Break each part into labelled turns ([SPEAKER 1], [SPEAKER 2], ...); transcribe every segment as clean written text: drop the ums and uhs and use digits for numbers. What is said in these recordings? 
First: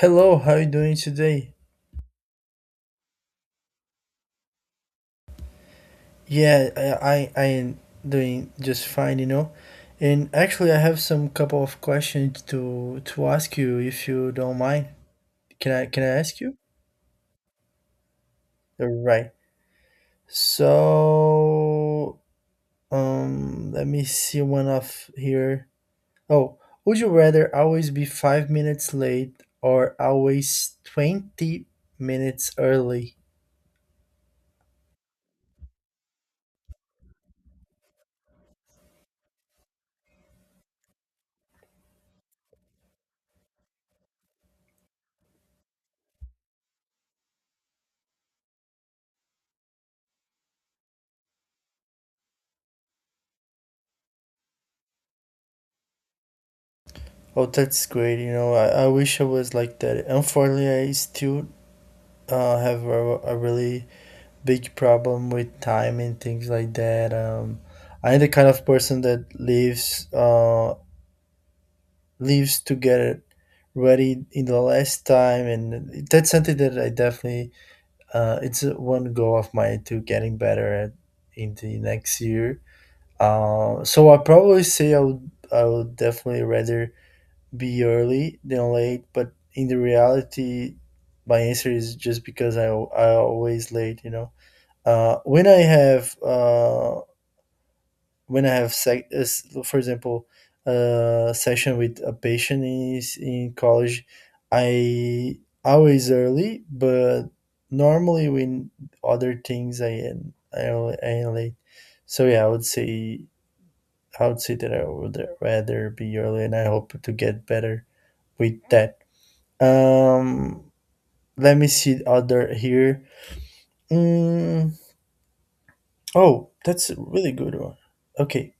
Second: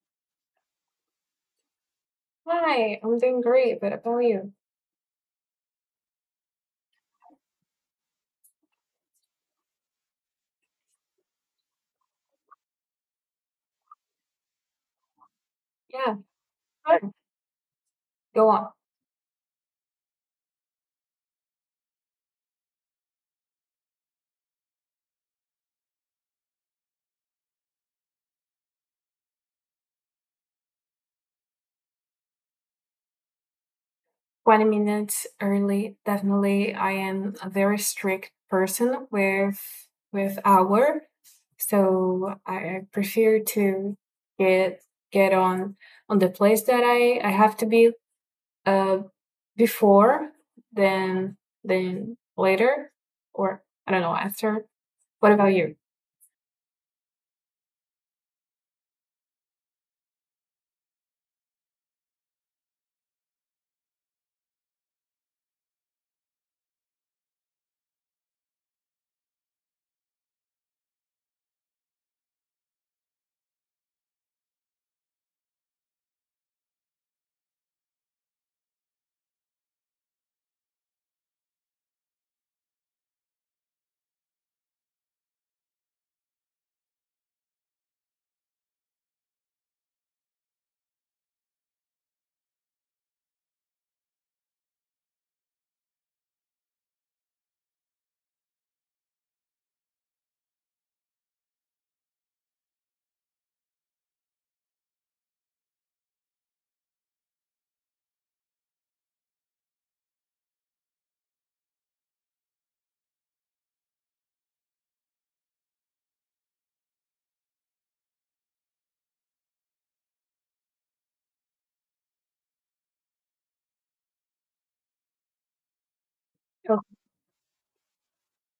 [SPEAKER 1] Hello, how are you doing today?
[SPEAKER 2] Hi, I'm doing great. But about you?
[SPEAKER 1] Yeah, I am doing just fine, you know. And actually, I have some couple of questions to ask you if you don't mind. Can I
[SPEAKER 2] Yeah,
[SPEAKER 1] ask you?
[SPEAKER 2] sure. Go on.
[SPEAKER 1] Right. So, let me see one off here. Oh, would you rather always be five minutes late or always twenty minutes early?
[SPEAKER 2] 20 minutes early. Definitely, I am a very strict person with hour, so I prefer to get get on the place that I have to be uh before than than later or I don't know after. What about you?
[SPEAKER 1] Oh, that's great. You know, I wish I was like that. Unfortunately, I still have a really big problem with time and things like that. I'm the kind of person that lives lives to get it ready in the last time, and that's something that I definitely it's one goal of mine to getting better at in the next year. So I probably say I would definitely rather be early than late, but in the reality, my answer is just because I always late, you know. When I have when I have for example a session with a patient in college, I always early, but normally when other things I am late. So yeah, I would say that I would rather be early, and I hope to get better with that. Um, Let me see other here. Mm, oh, that's a really good one. Okay,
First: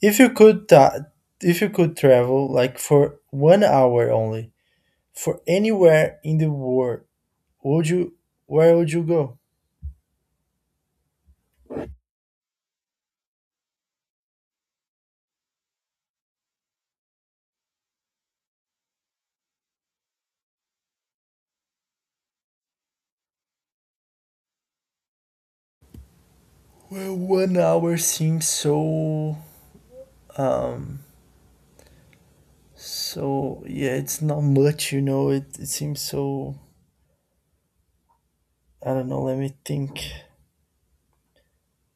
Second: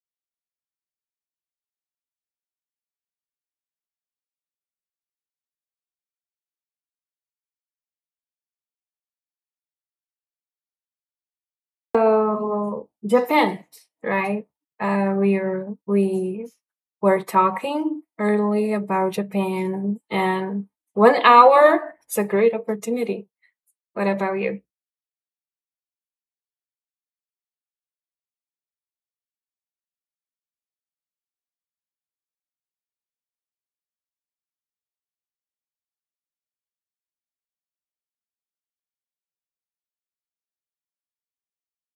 [SPEAKER 1] If you could ta- if you could travel like for one hour only for anywhere in the world, would you where would you go?
[SPEAKER 2] So Japan, right? We were talking early about Japan, and 1 hour is a great opportunity. What about you?
[SPEAKER 1] Well, one hour seems so um yeah, it's not much, you know. It seems so I don't know. Let me think.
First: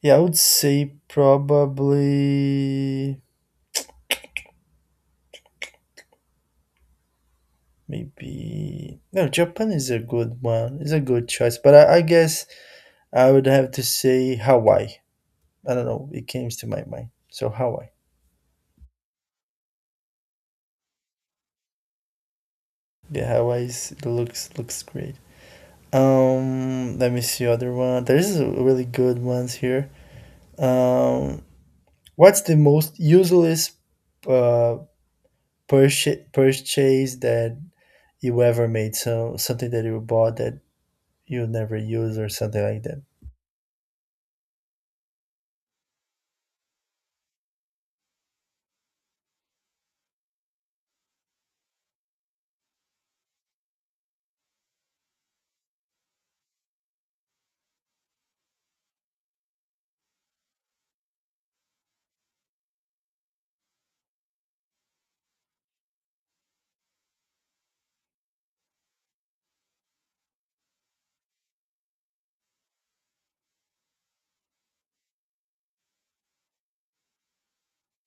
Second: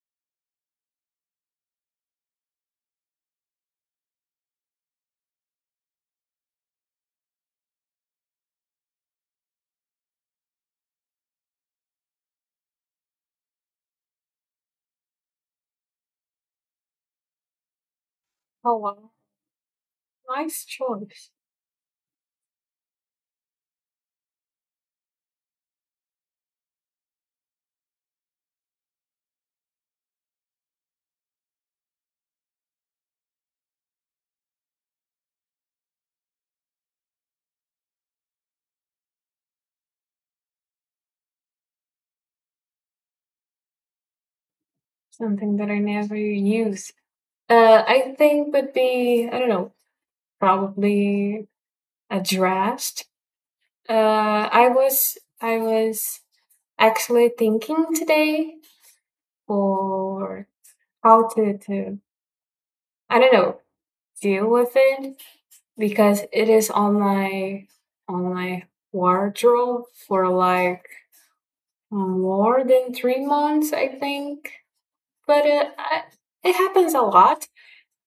[SPEAKER 1] Yeah, I would say probably maybe no. Japan is a good one. It's a good choice, but I guess I would have to say Hawaii. I don't know. It came to my mind. So Hawaii.
[SPEAKER 2] Oh, wow. Nice choice.
[SPEAKER 1] Yeah, looks great. Let me see other one. There is a really good ones here. Um, what's the most useless uh purchase that you ever made? So something that you bought that you never use or something like that.
[SPEAKER 2] Something that I never use. I think would be I don't know, probably a draft. I was actually thinking today for how to I don't know deal with it because it is on my wardrobe for like more than 3 months, I think. But it happens a lot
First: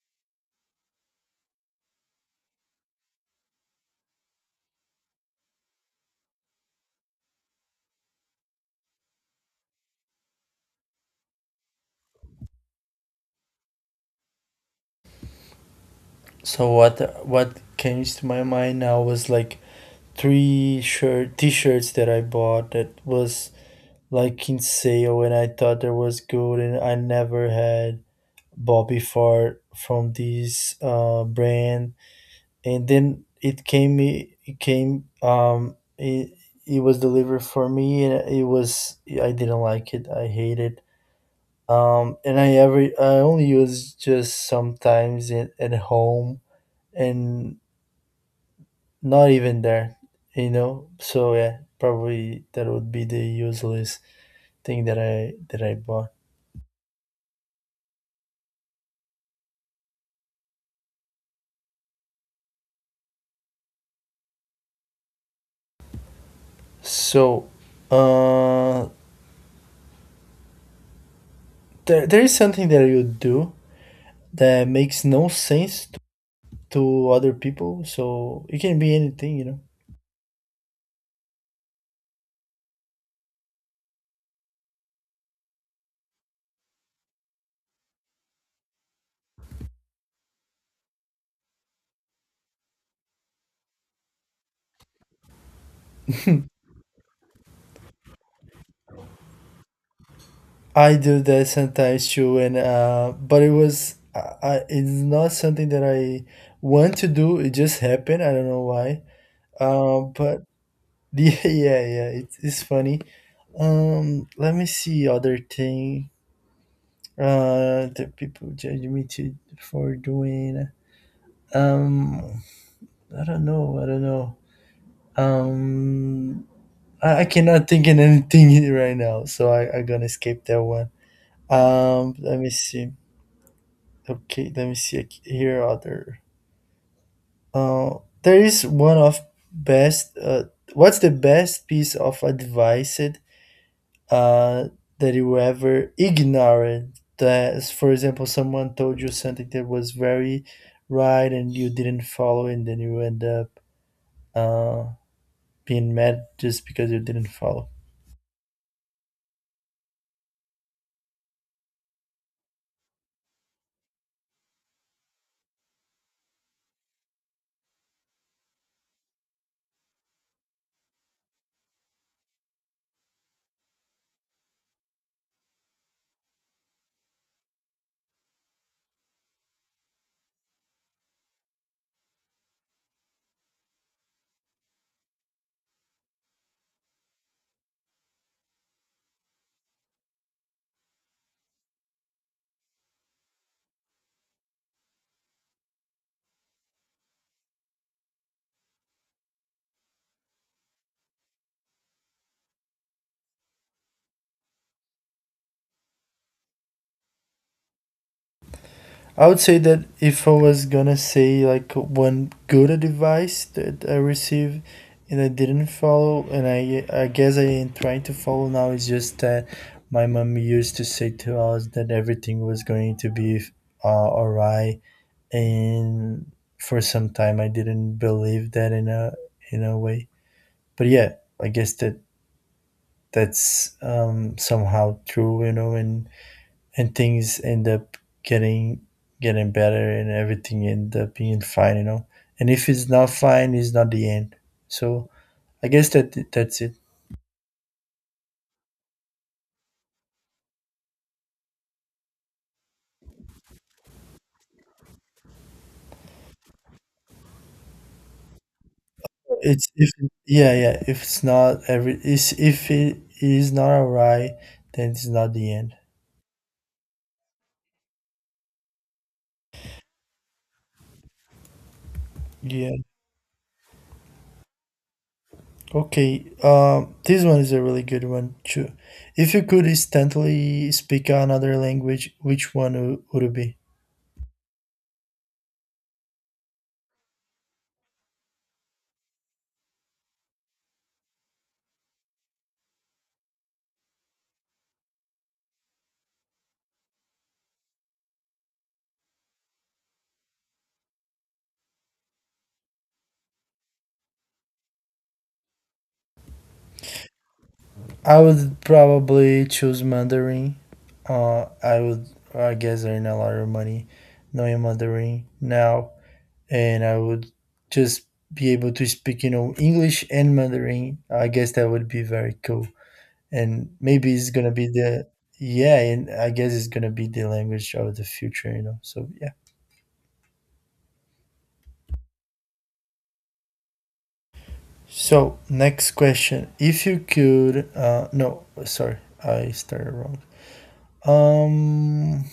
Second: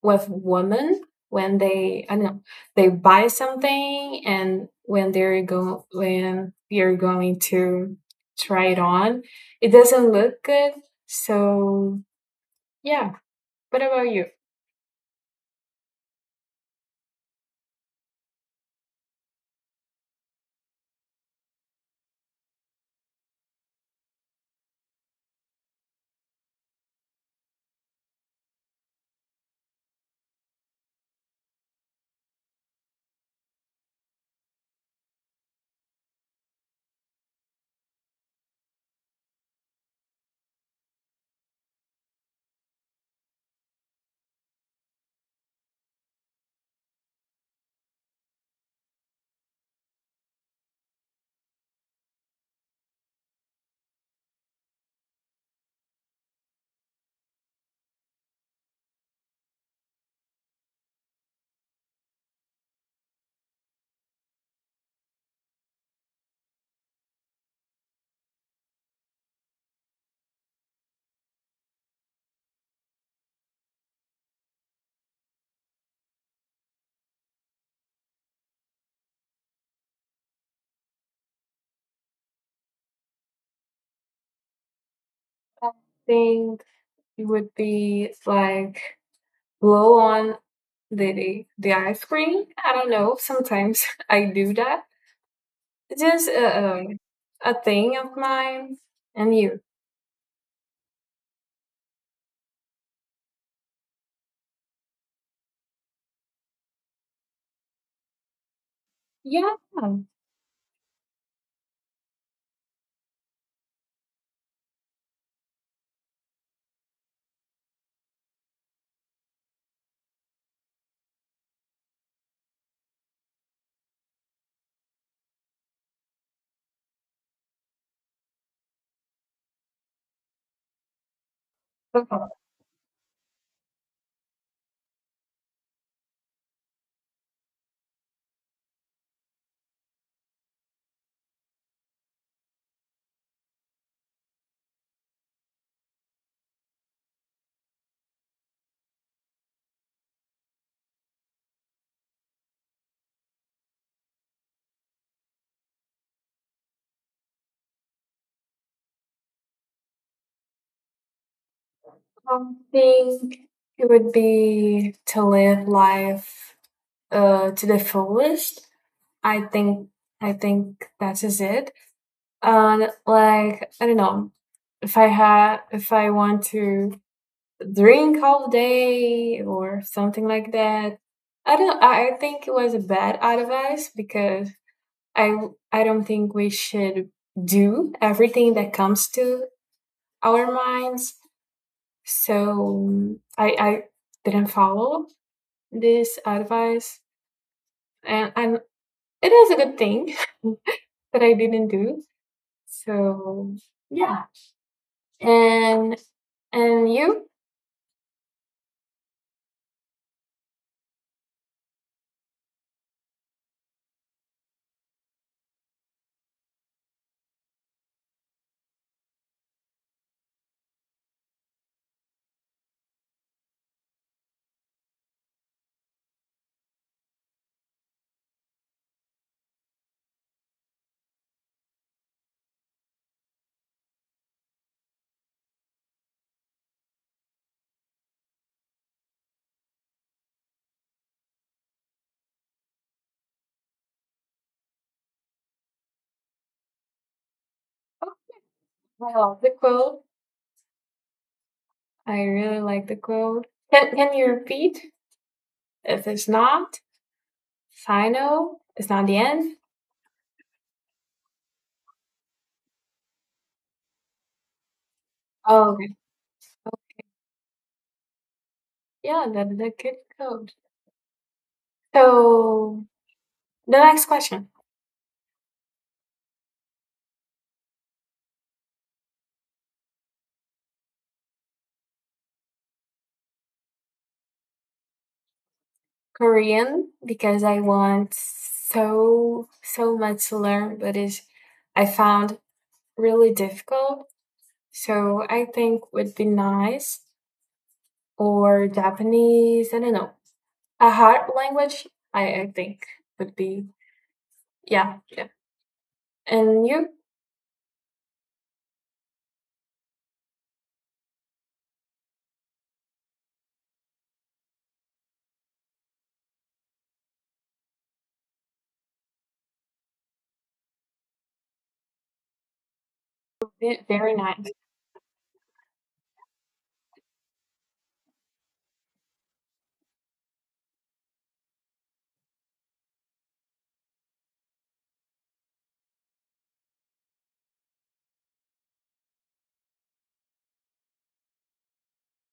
[SPEAKER 2] with women when they I don't know they buy something and when they're go when you're going to try it on, it doesn't look good. So yeah. What about you?
[SPEAKER 1] So what came to my mind now was like three shirt t-shirts that I bought that was like in sale, and I thought there was good, and I never had Bobby Fart from this brand. And then it came, um, it, it was delivered for me, and it was I didn't like it. I hate it. And I only use just sometimes at home and not even there, you know. So yeah, probably that would be the useless thing that I bought. So, uh, there is something that you do that makes no sense to other people. So it can be anything, you know.
[SPEAKER 2] I think it would be like blow on the ice cream. I don't know. Sometimes I do that. It's just a thing of mine. And you?
[SPEAKER 1] I do that sometimes too, and but it was I, it's not something that I want to do. It just happened. I don't know why.
[SPEAKER 2] Yeah.
[SPEAKER 1] But yeah. It's funny. Let me see other thing. That people judge me to for doing. Um, I don't know. I don't know. Um, I cannot think in anything right now, so I gonna skip that one. Let
[SPEAKER 2] Okay.
[SPEAKER 1] me see. Okay, let me see ac- here. Other. There is one of best. What's the best piece of advice uh that you ever ignored? That, for example, someone told you something that was very right and you didn't follow, and then you end up uh being mad just because you didn't follow.
[SPEAKER 2] I think it would be to live life to the fullest. I think I think that is it. And like I don't know if I want to drink all day or something like that. I don't. I think it was a bad advice because I I don't think we should do everything that comes to our minds. So I didn't follow this advice, and it is a good thing that I didn't do. So yeah, and you.
[SPEAKER 1] I would say that if I was gonna say like one good advice that I received and I didn't follow, and I guess I am trying to follow now is just that my mom used to say to us that everything was going to be alright, and for some time I didn't believe that in a way. But yeah, I guess that's somehow true, you know, and things end up getting getting better and everything end up being fine, you know. And if it's not fine, it's not the end. So I guess that's it.
[SPEAKER 2] Oh, I love the quote. I really like the quote. Can you repeat? If it's not final, it's not the end.
[SPEAKER 1] It's if yeah, if it's not every is if it is not alright, then it's not the end.
[SPEAKER 2] Oh, okay. Yeah, then that could go.
[SPEAKER 1] Yeah.
[SPEAKER 2] So the next question,
[SPEAKER 1] Okay, this one is a really good one too. If you could instantly speak another language, which one would it be?
[SPEAKER 2] Korean, because I want so much to learn, but it's I found really difficult. So I think would be nice or Japanese. I don't know. A hard language, I think would be yeah. And you?
[SPEAKER 1] I would probably choose Mandarin. Uh, I would, I guess, earn a lot of money knowing Mandarin now, and I would just be able to speak, you know, English and Mandarin. I guess that would be very cool, and maybe
[SPEAKER 2] Very
[SPEAKER 1] it's gonna
[SPEAKER 2] nice.
[SPEAKER 1] be the yeah, and I guess it's gonna be the language of the future, you know. So yeah. So next question: If you could, no, sorry, I started wrong. Um,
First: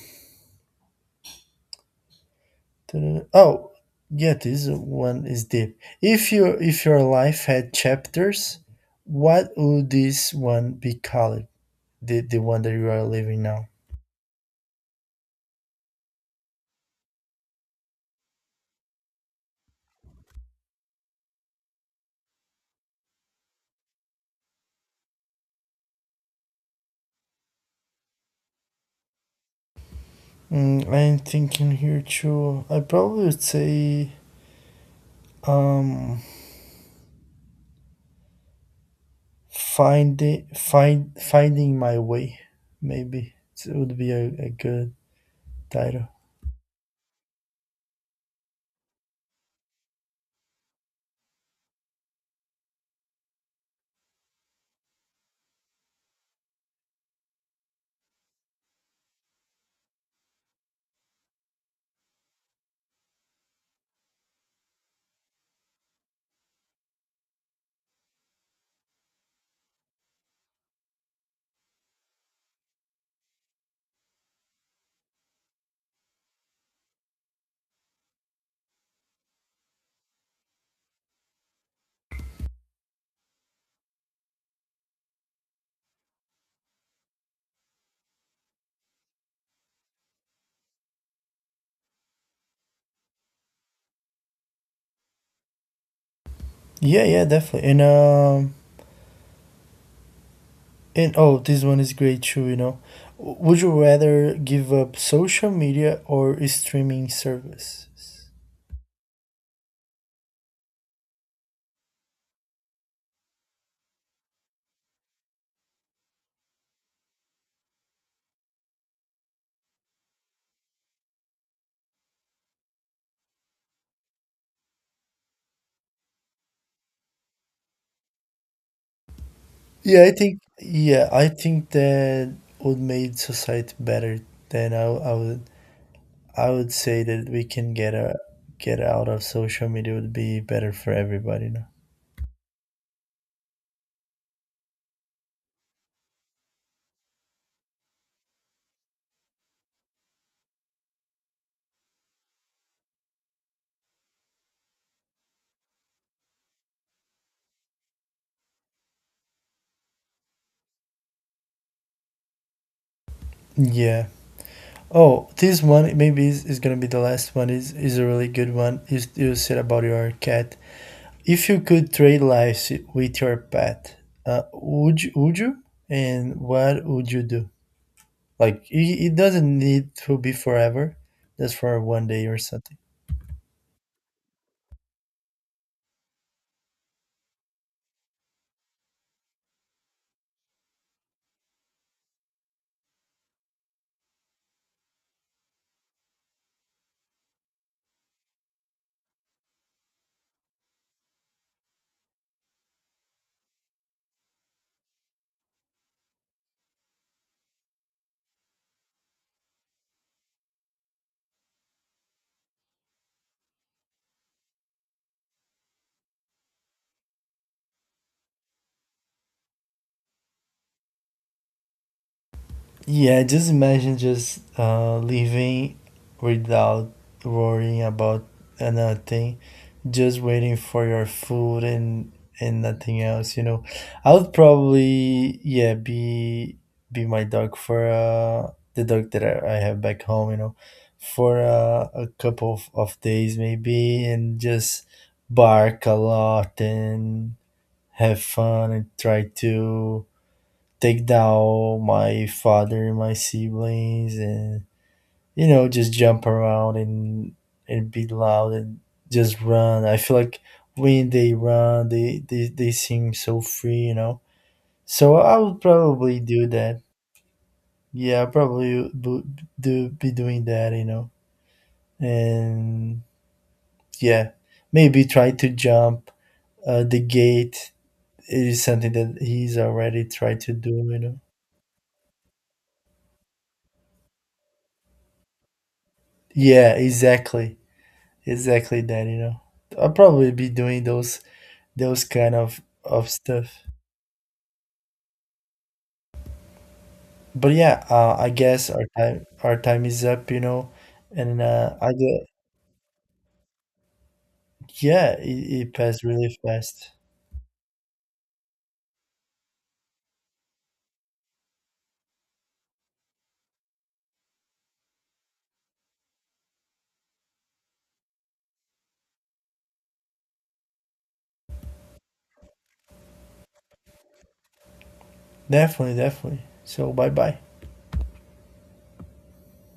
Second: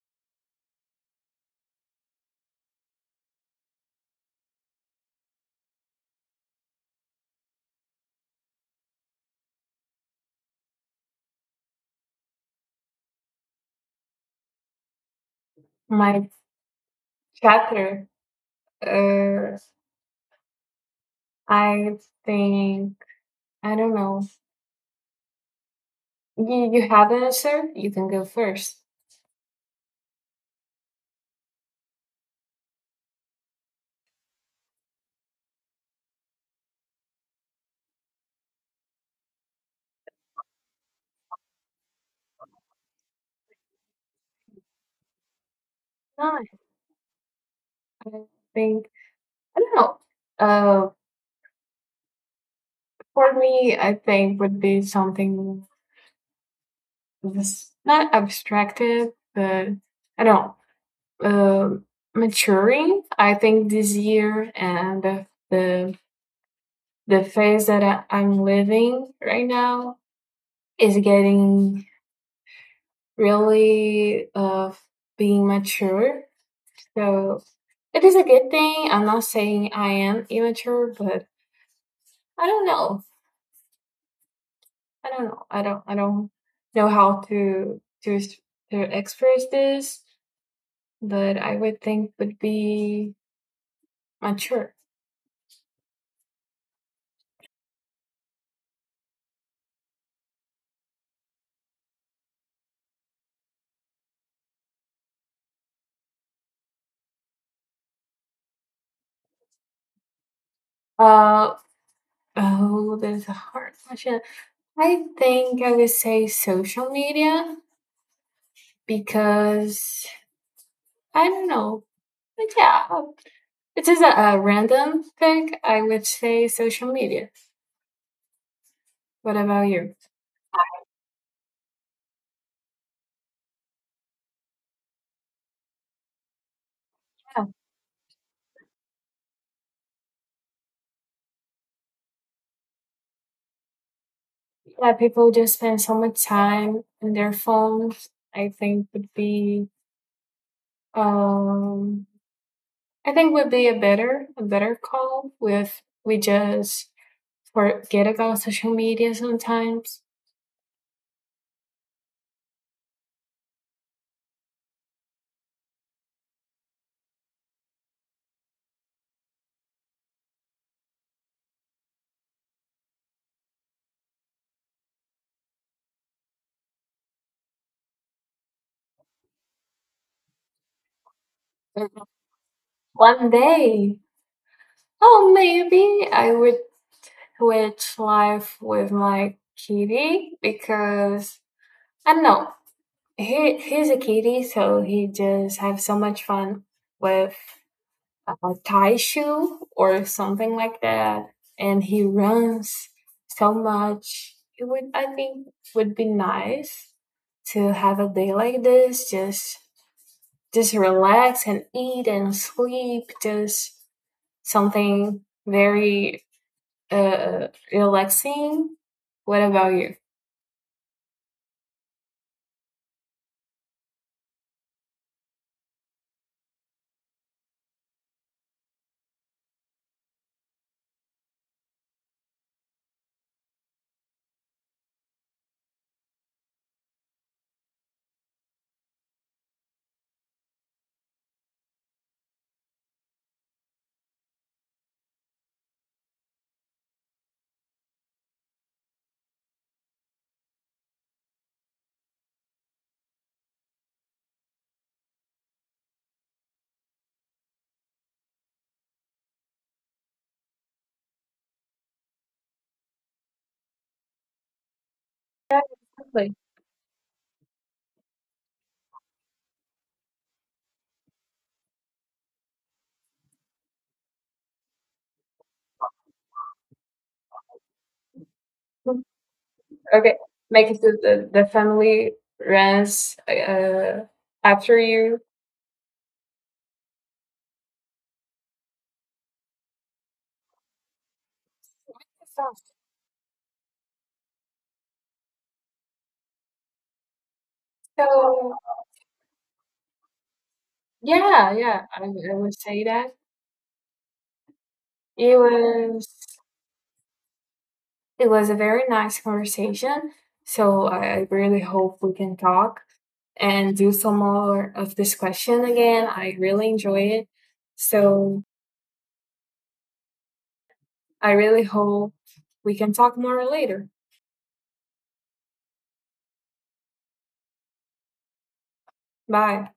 [SPEAKER 1] Oh, yeah, this one is deep. If your life had chapters, what would this one be called? The one that you are living now.
[SPEAKER 2] My chapter uh I think I don't know. You have an answer? You can go first.
[SPEAKER 1] I'm thinking here too. I probably would say um finding my way. Maybe it would be a good title.
[SPEAKER 2] No, I think I don't know. Uh, for me, I think would be something that's not abstracted, but I don't know. Maturing. I think this year and the phase that I'm living right now is getting really of being mature. So it is a good thing. I'm not saying I am immature, but I don't know. I don't know. I don't know how to express this, but I would think would be mature.
[SPEAKER 1] Yeah, definitely. And oh, this one is great too, you know. Would you rather give up social media or streaming services?
[SPEAKER 2] Uh oh, that's a hard question. I think I would say social media because I don't know. But yeah, it is a random pick. I would say social media. What about you?
[SPEAKER 1] Yeah, I think that would make society better. Then I would say that we can get out of social media would be better for everybody, you know.
[SPEAKER 2] Yeah, people just spend so much time on their phones. I think would be um I think would be a better call with we just forget about social media sometimes.
[SPEAKER 1] Yeah. Oh, this one maybe is gonna be the last one. Is a really good one. You said about your cat. If you could trade lives with your pet, would you? And what would you do? Like it doesn't need to be forever, just for one day or something.
[SPEAKER 2] One day, oh maybe I would switch life with my kitty because I don't know. He's a kitty, so he just have so much fun with a tie shoe or something like that, and he runs so much. It would, I think, would be nice to have a day like this. Just relax and eat and sleep. Just something very relaxing. What about you?
[SPEAKER 1] Yeah, just imagine just living without worrying about anything, just waiting for your food and nothing else. You know, I would probably yeah be my dog for the dog that I have back home. You know, for a couple of days maybe, and just bark a lot and have fun and try to take down my father and my siblings and you know just jump around and be loud and just run. I feel like when they run they seem so free, you know. So I would probably
[SPEAKER 2] Exactly.
[SPEAKER 1] do that. Yeah, do be doing that, you know. And yeah, maybe try to jump the gate. It is something that he's already
[SPEAKER 2] Okay,
[SPEAKER 1] tried to do,
[SPEAKER 2] make it to
[SPEAKER 1] you know.
[SPEAKER 2] the family runs after you.
[SPEAKER 1] Yeah, exactly, exactly that, you know. I'll probably be doing those kind of stuff. But yeah,
[SPEAKER 2] So
[SPEAKER 1] our time is up, you know. And
[SPEAKER 2] yeah, yeah,
[SPEAKER 1] I get
[SPEAKER 2] I would say that.
[SPEAKER 1] yeah,
[SPEAKER 2] It
[SPEAKER 1] it passed really
[SPEAKER 2] was
[SPEAKER 1] fast.
[SPEAKER 2] it was a very nice conversation, so I really hope we can talk and do some more of this question again. I really enjoy it. So I really hope we can talk more later.
[SPEAKER 1] Definitely, definitely. So bye bye.
[SPEAKER 2] Bye.